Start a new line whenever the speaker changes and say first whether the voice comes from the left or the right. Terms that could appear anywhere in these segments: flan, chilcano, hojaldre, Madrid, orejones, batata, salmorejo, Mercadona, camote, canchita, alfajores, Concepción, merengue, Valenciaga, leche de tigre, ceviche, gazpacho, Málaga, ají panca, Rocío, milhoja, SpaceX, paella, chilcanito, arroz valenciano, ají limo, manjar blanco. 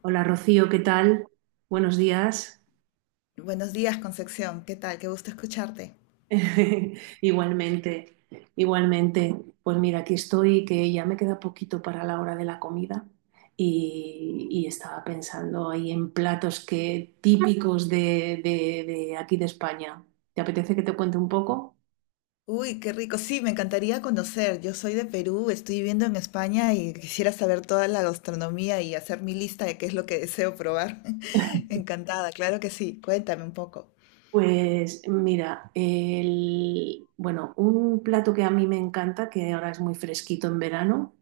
right: Hola Rocío, ¿qué tal? Buenos días.
left: Buenos días, Concepción. ¿Qué tal? Qué gusto escucharte.
right: Igualmente, igualmente. Pues mira, aquí estoy, que ya me queda poquito para la hora de la comida y estaba pensando ahí en platos que, típicos de aquí de España. ¿Te apetece que te cuente un poco?
left: Uy, qué rico. Sí, me encantaría conocer. Yo soy de Perú, estoy viviendo en España y quisiera saber toda la gastronomía y hacer mi lista de qué es lo que deseo probar. Encantada, claro que sí. Cuéntame un poco.
right: Pues mira, el, bueno, un plato que a mí me encanta, que ahora es muy fresquito en verano,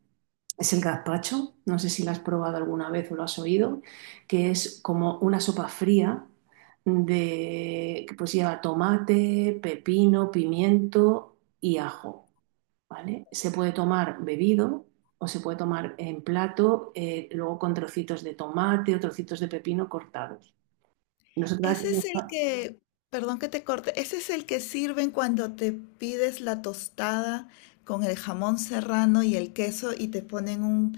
right: es el gazpacho. No sé si lo has probado alguna vez o lo has oído, que es como una sopa fría de, que pues lleva tomate, pepino, pimiento y ajo, ¿vale? Se puede tomar bebido o se puede tomar en plato, luego con trocitos de tomate o trocitos de pepino cortados. Nosotros
left: Ese es el
right: aquí-
left: que, perdón que te corte, ese es el que sirven cuando te pides la tostada con el jamón serrano y el queso y te ponen un,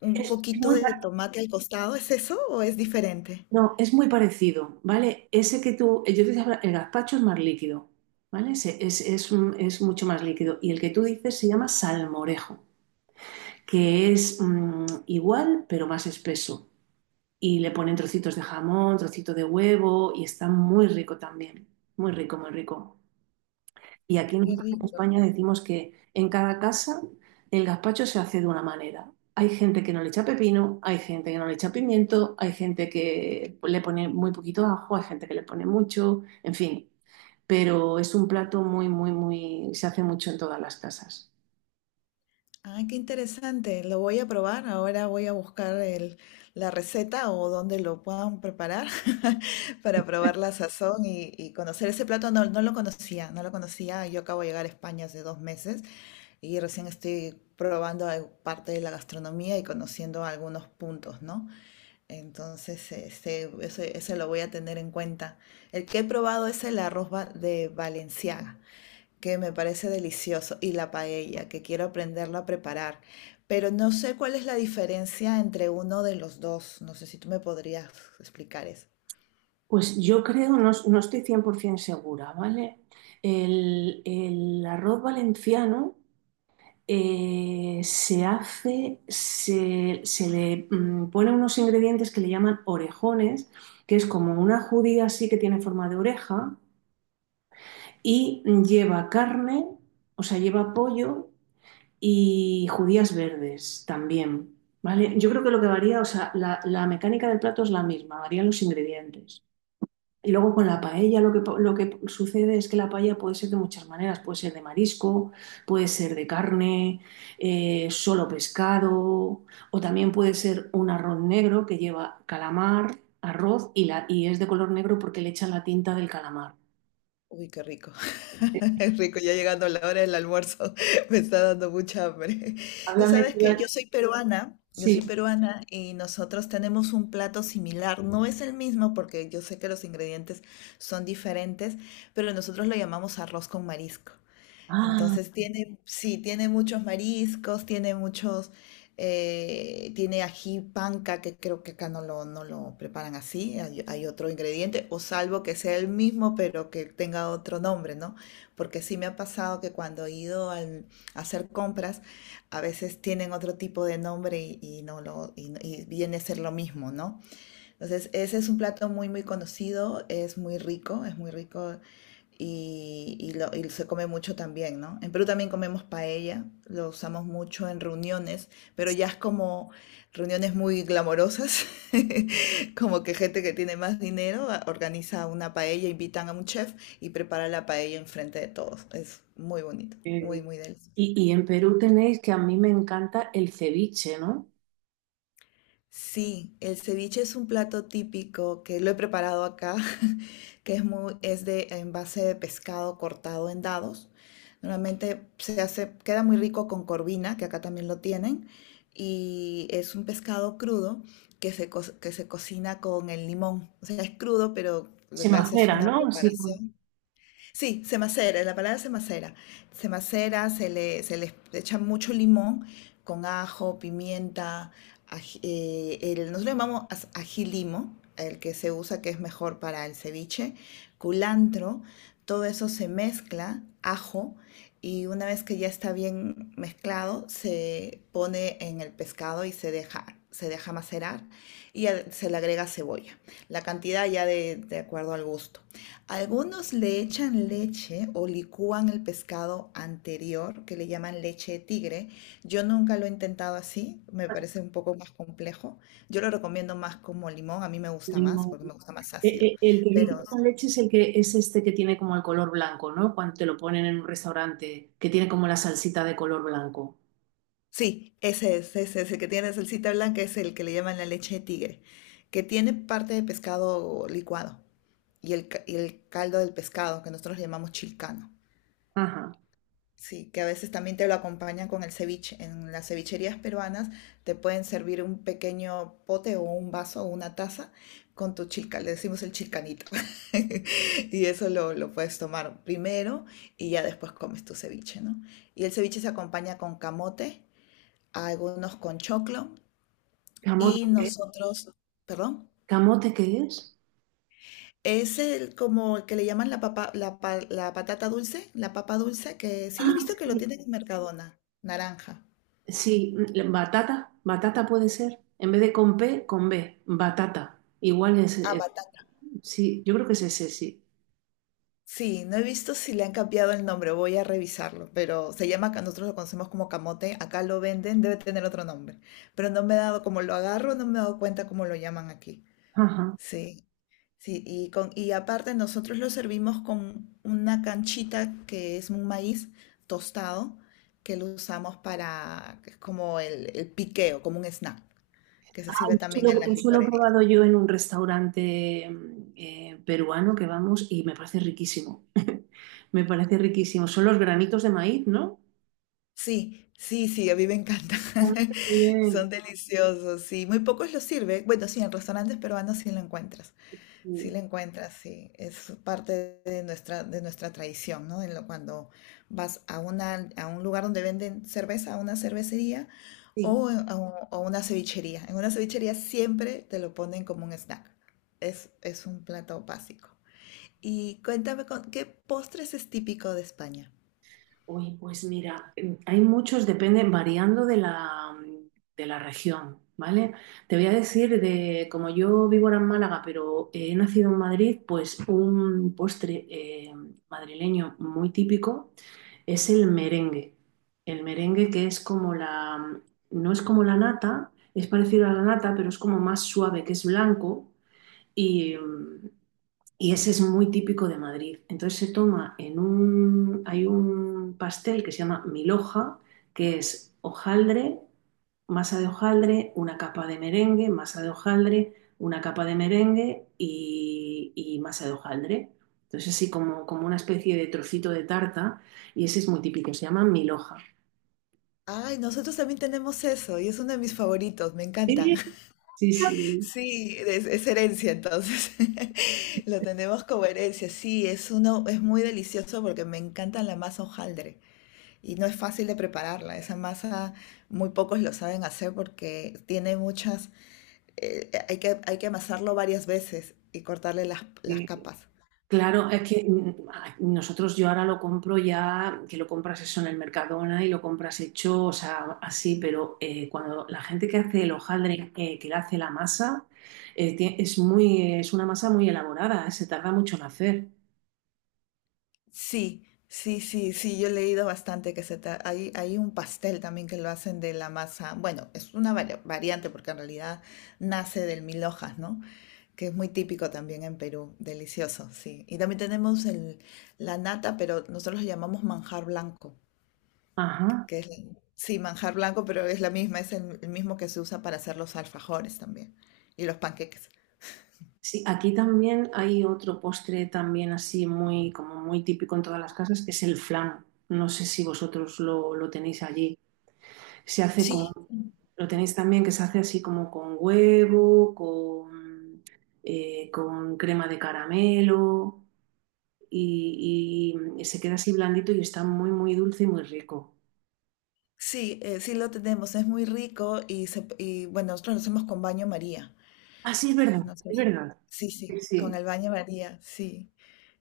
left: un
right: es
left: poquito
right: muy
left: de tomate al costado. ¿Es eso o es diferente?
right: No, es muy parecido, ¿vale? Ese que tú, yo te decía, el gazpacho es más líquido, ¿vale? Ese es mucho más líquido. Y el que tú dices se llama salmorejo, que es igual, pero más espeso. Y le ponen trocitos de jamón, trocito de huevo, y está muy rico también. Muy rico, muy rico. Y aquí
left: Qué
right: nosotros en
left: rico.
right: España decimos que en cada casa el gazpacho se hace de una manera. Hay gente que no le echa pepino, hay gente que no le echa pimiento, hay gente que le pone muy poquito ajo, hay gente que le pone mucho, en fin. Pero es un plato muy, muy, muy, se hace mucho en todas las casas.
left: Ay, qué interesante. Lo voy a probar. Ahora voy a buscar la receta o donde lo puedan preparar para probar la sazón y conocer ese plato. No, no lo conocía, no lo conocía. Yo acabo de llegar a España hace 2 meses y recién estoy probando parte de la gastronomía y conociendo algunos puntos, ¿no? Entonces, este, eso lo voy a tener en cuenta. El que he probado es el arroz de Valenciaga que me parece delicioso, y la paella, que quiero aprenderla a preparar. Pero no sé cuál es la diferencia entre uno de los dos. No sé si tú me podrías explicar eso.
right: Pues yo creo, no, no estoy 100% segura, ¿vale? El arroz valenciano se hace, se le pone unos ingredientes que le llaman orejones, que es como una judía así que tiene forma de oreja y lleva carne, o sea, lleva pollo y judías verdes también, ¿vale? Yo creo que lo que varía, o sea, la mecánica del plato es la misma, varían los ingredientes. Y luego con la paella lo que sucede es que la paella puede ser de muchas maneras. Puede ser de marisco, puede ser de carne, solo pescado, o también puede ser un arroz negro que lleva calamar, arroz y es de color negro porque le echan la tinta del calamar.
left: Uy, qué rico. Es rico, ya llegando la hora del almuerzo, me está dando mucha hambre. Tú
right: Háblame
left: sabes
right: tú
left: que
right: de-
left: yo soy
right: Sí.
left: peruana y nosotros tenemos un plato similar. No es el mismo porque yo sé que los ingredientes son diferentes, pero nosotros lo llamamos arroz con marisco.
right: Ah,
left: Entonces tiene, sí, tiene muchos mariscos, tiene muchos, tiene ají panca, que creo que acá no lo preparan así, hay otro ingrediente, o salvo que sea el mismo, pero que tenga otro nombre, ¿no? Porque sí me ha pasado que cuando he ido a hacer compras, a veces tienen otro tipo de nombre y no lo, y, y viene a ser lo mismo, ¿no? Entonces, ese es un plato muy, muy conocido, es muy rico y, y se come mucho también, ¿no? En Perú también comemos paella, lo usamos mucho en reuniones, pero ya es como reuniones muy glamorosas, como que gente que tiene más dinero organiza una paella, invitan a un chef y prepara la paella enfrente de todos. Es muy bonito,
right: qué
left: muy,
right: bien.
left: muy delicioso.
right: Y en Perú tenéis que a mí me encanta el ceviche, ¿no?
left: Sí, el ceviche es un plato típico que lo he preparado acá, que es de en base de pescado cortado en dados. Normalmente se hace, queda muy rico con corvina, que acá también lo tienen, y es un pescado crudo que se cocina con el limón. O sea, es crudo, pero le
right: Se
left: haces
right: macera,
left: una
right: ¿no? Así con
left: preparación. Sí, se macera, la palabra se macera. Se macera, se le echa mucho limón con ajo, pimienta, nosotros le llamamos ají limo, el que se usa que es mejor para el ceviche, culantro, todo eso se mezcla, ajo, y una vez que ya está bien mezclado, se pone en el pescado y se deja macerar y se le agrega cebolla. La cantidad ya de acuerdo al gusto. Algunos le echan leche o licúan el pescado anterior, que le llaman leche de tigre. Yo nunca lo he intentado así, me parece un poco más complejo. Yo lo recomiendo más como limón, a mí me gusta más
right: limón.
left: porque me gusta más ácido.
right: El que dices
left: Pero
right: con leche es el que es este que tiene como el color blanco, ¿no? Cuando te lo ponen en un restaurante, que tiene como la salsita de color blanco.
left: sí, ese es el que tiene salsita blanca, es el que le llaman la leche de tigre, que tiene parte de pescado licuado y el caldo del pescado, que nosotros le llamamos chilcano.
right: Ajá.
left: Sí, que a veces también te lo acompañan con el ceviche. En las cevicherías peruanas te pueden servir un pequeño pote o un vaso o una taza con tu chilca, le decimos el chilcanito. Y eso lo puedes tomar primero y ya después comes tu ceviche, ¿no? Y el ceviche se acompaña con camote, algunos con choclo
right: ¿Camote
left: y nosotros, perdón,
right: ¿Camote qué es?
left: es el como el que le llaman la papa, la patata dulce, la papa dulce, que sí lo he
right: Ah,
left: visto que lo
right: sí.
left: tienen en Mercadona, naranja.
right: Sí, batata, batata puede ser. En vez de con P, con B, batata. Igual es,
left: Ah,
right: sí, yo creo que es ese, sí.
left: sí, no he visto si le han cambiado el nombre, voy a revisarlo, pero nosotros lo conocemos como camote, acá lo venden, debe tener otro nombre, pero no me he dado, como lo agarro, no me he dado cuenta cómo lo llaman aquí.
right: Ajá.
left: Sí, sí, y aparte nosotros lo servimos con una canchita que es un maíz tostado, que lo usamos para, que es como el piqueo, como un snack, que se sirve también en las
right: Eso lo he
left: licorerías.
right: probado yo en un restaurante peruano que vamos y me parece riquísimo. Me parece riquísimo. Son los granitos de maíz, ¿no?
left: Sí, sí, sí, a mí me encantan.
right: A mí
left: Son
right: también.
left: deliciosos, sí. Muy pocos los sirve. Bueno, sí, en restaurantes peruanos sí lo encuentras. Sí
right: Sí.
left: lo encuentras, sí. Es parte de nuestra tradición, ¿no? En lo, cuando vas a una, a un lugar donde venden cerveza, a una cervecería
right: Sí.
left: o a una cevichería. En una cevichería siempre te lo ponen como un snack. Es un plato básico. Y cuéntame, con, ¿qué postres es típico de España?
right: Oye, pues mira, hay muchos, depende, variando de la región, ¿vale? Te voy a decir de, como yo vivo ahora en Málaga, pero he nacido en Madrid, pues un postre madrileño muy típico es el merengue. El merengue que es como la, no es como la nata, es parecido a la nata, pero es como más suave, que es blanco y, y ese es muy típico de Madrid. Entonces se toma en un... Hay un pastel que se llama milhoja, que es hojaldre, masa de hojaldre, una capa de merengue, masa de hojaldre, una capa de merengue y masa de hojaldre. Entonces así como, como una especie de trocito de tarta y ese es muy típico, se llama milhoja.
left: Ay, nosotros también tenemos eso y es uno de mis favoritos, me encanta.
right: Sí, sí,
left: Sí, es herencia, entonces lo tenemos como herencia. Sí, es uno, es muy delicioso porque me encanta la masa hojaldre y no es fácil de prepararla. Esa masa muy pocos lo saben hacer porque hay que amasarlo varias veces y cortarle las
right: sí.
left: capas.
right: Claro, es que nosotros yo ahora lo compro ya, que lo compras eso en el Mercadona y lo compras hecho, o sea, así, pero cuando la gente que hace el hojaldre, que le hace la masa, es muy, es una masa muy elaborada, se tarda mucho en hacer.
left: Sí, sí, sí, sí, yo he leído bastante que hay un pastel también que lo hacen de la masa, bueno, es una variante porque en realidad nace del mil hojas, ¿no? Que es muy típico también en Perú, delicioso, sí. Y también tenemos el, la nata, pero nosotros lo llamamos manjar blanco,
right: Ajá.
left: que es, sí, manjar blanco, pero es la misma, es el mismo que se usa para hacer los alfajores también y los panqueques.
right: Sí, aquí también hay otro postre también así muy, como muy típico en todas las casas, que es el flan. No sé si vosotros lo tenéis allí. Se hace con,
left: Sí,
right: lo tenéis también que se hace así como con huevo, con crema de caramelo y se queda así blandito y está muy, muy dulce y muy rico.
left: Sí, sí lo tenemos, es muy rico y bueno, nosotros lo hacemos con baño María.
right: Ah, sí, es verdad,
left: No sé
right: es
left: si-
right: verdad.
left: Sí, sí,
right: Sí,
left: con
right: sí,
left: el baño María, sí,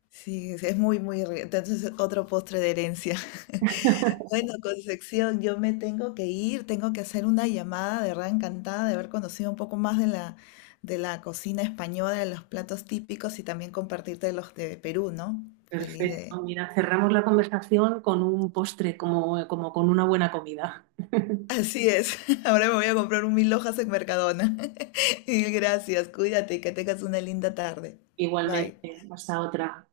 left: sí, es muy, muy rico. Entonces, otro postre de herencia. Bueno, Concepción, yo me tengo que ir, tengo que hacer una llamada de verdad encantada de haber conocido un poco más de la, cocina española, de los platos típicos y también compartirte los de Perú, ¿no? Feliz de...
right: perfecto. Mira, cerramos la conversación con un postre, como, como con una buena comida.
left: Así es, ahora me voy a comprar un mil hojas en Mercadona. Y gracias, cuídate y que tengas una linda tarde. Bye.
right: Igualmente, hasta otra.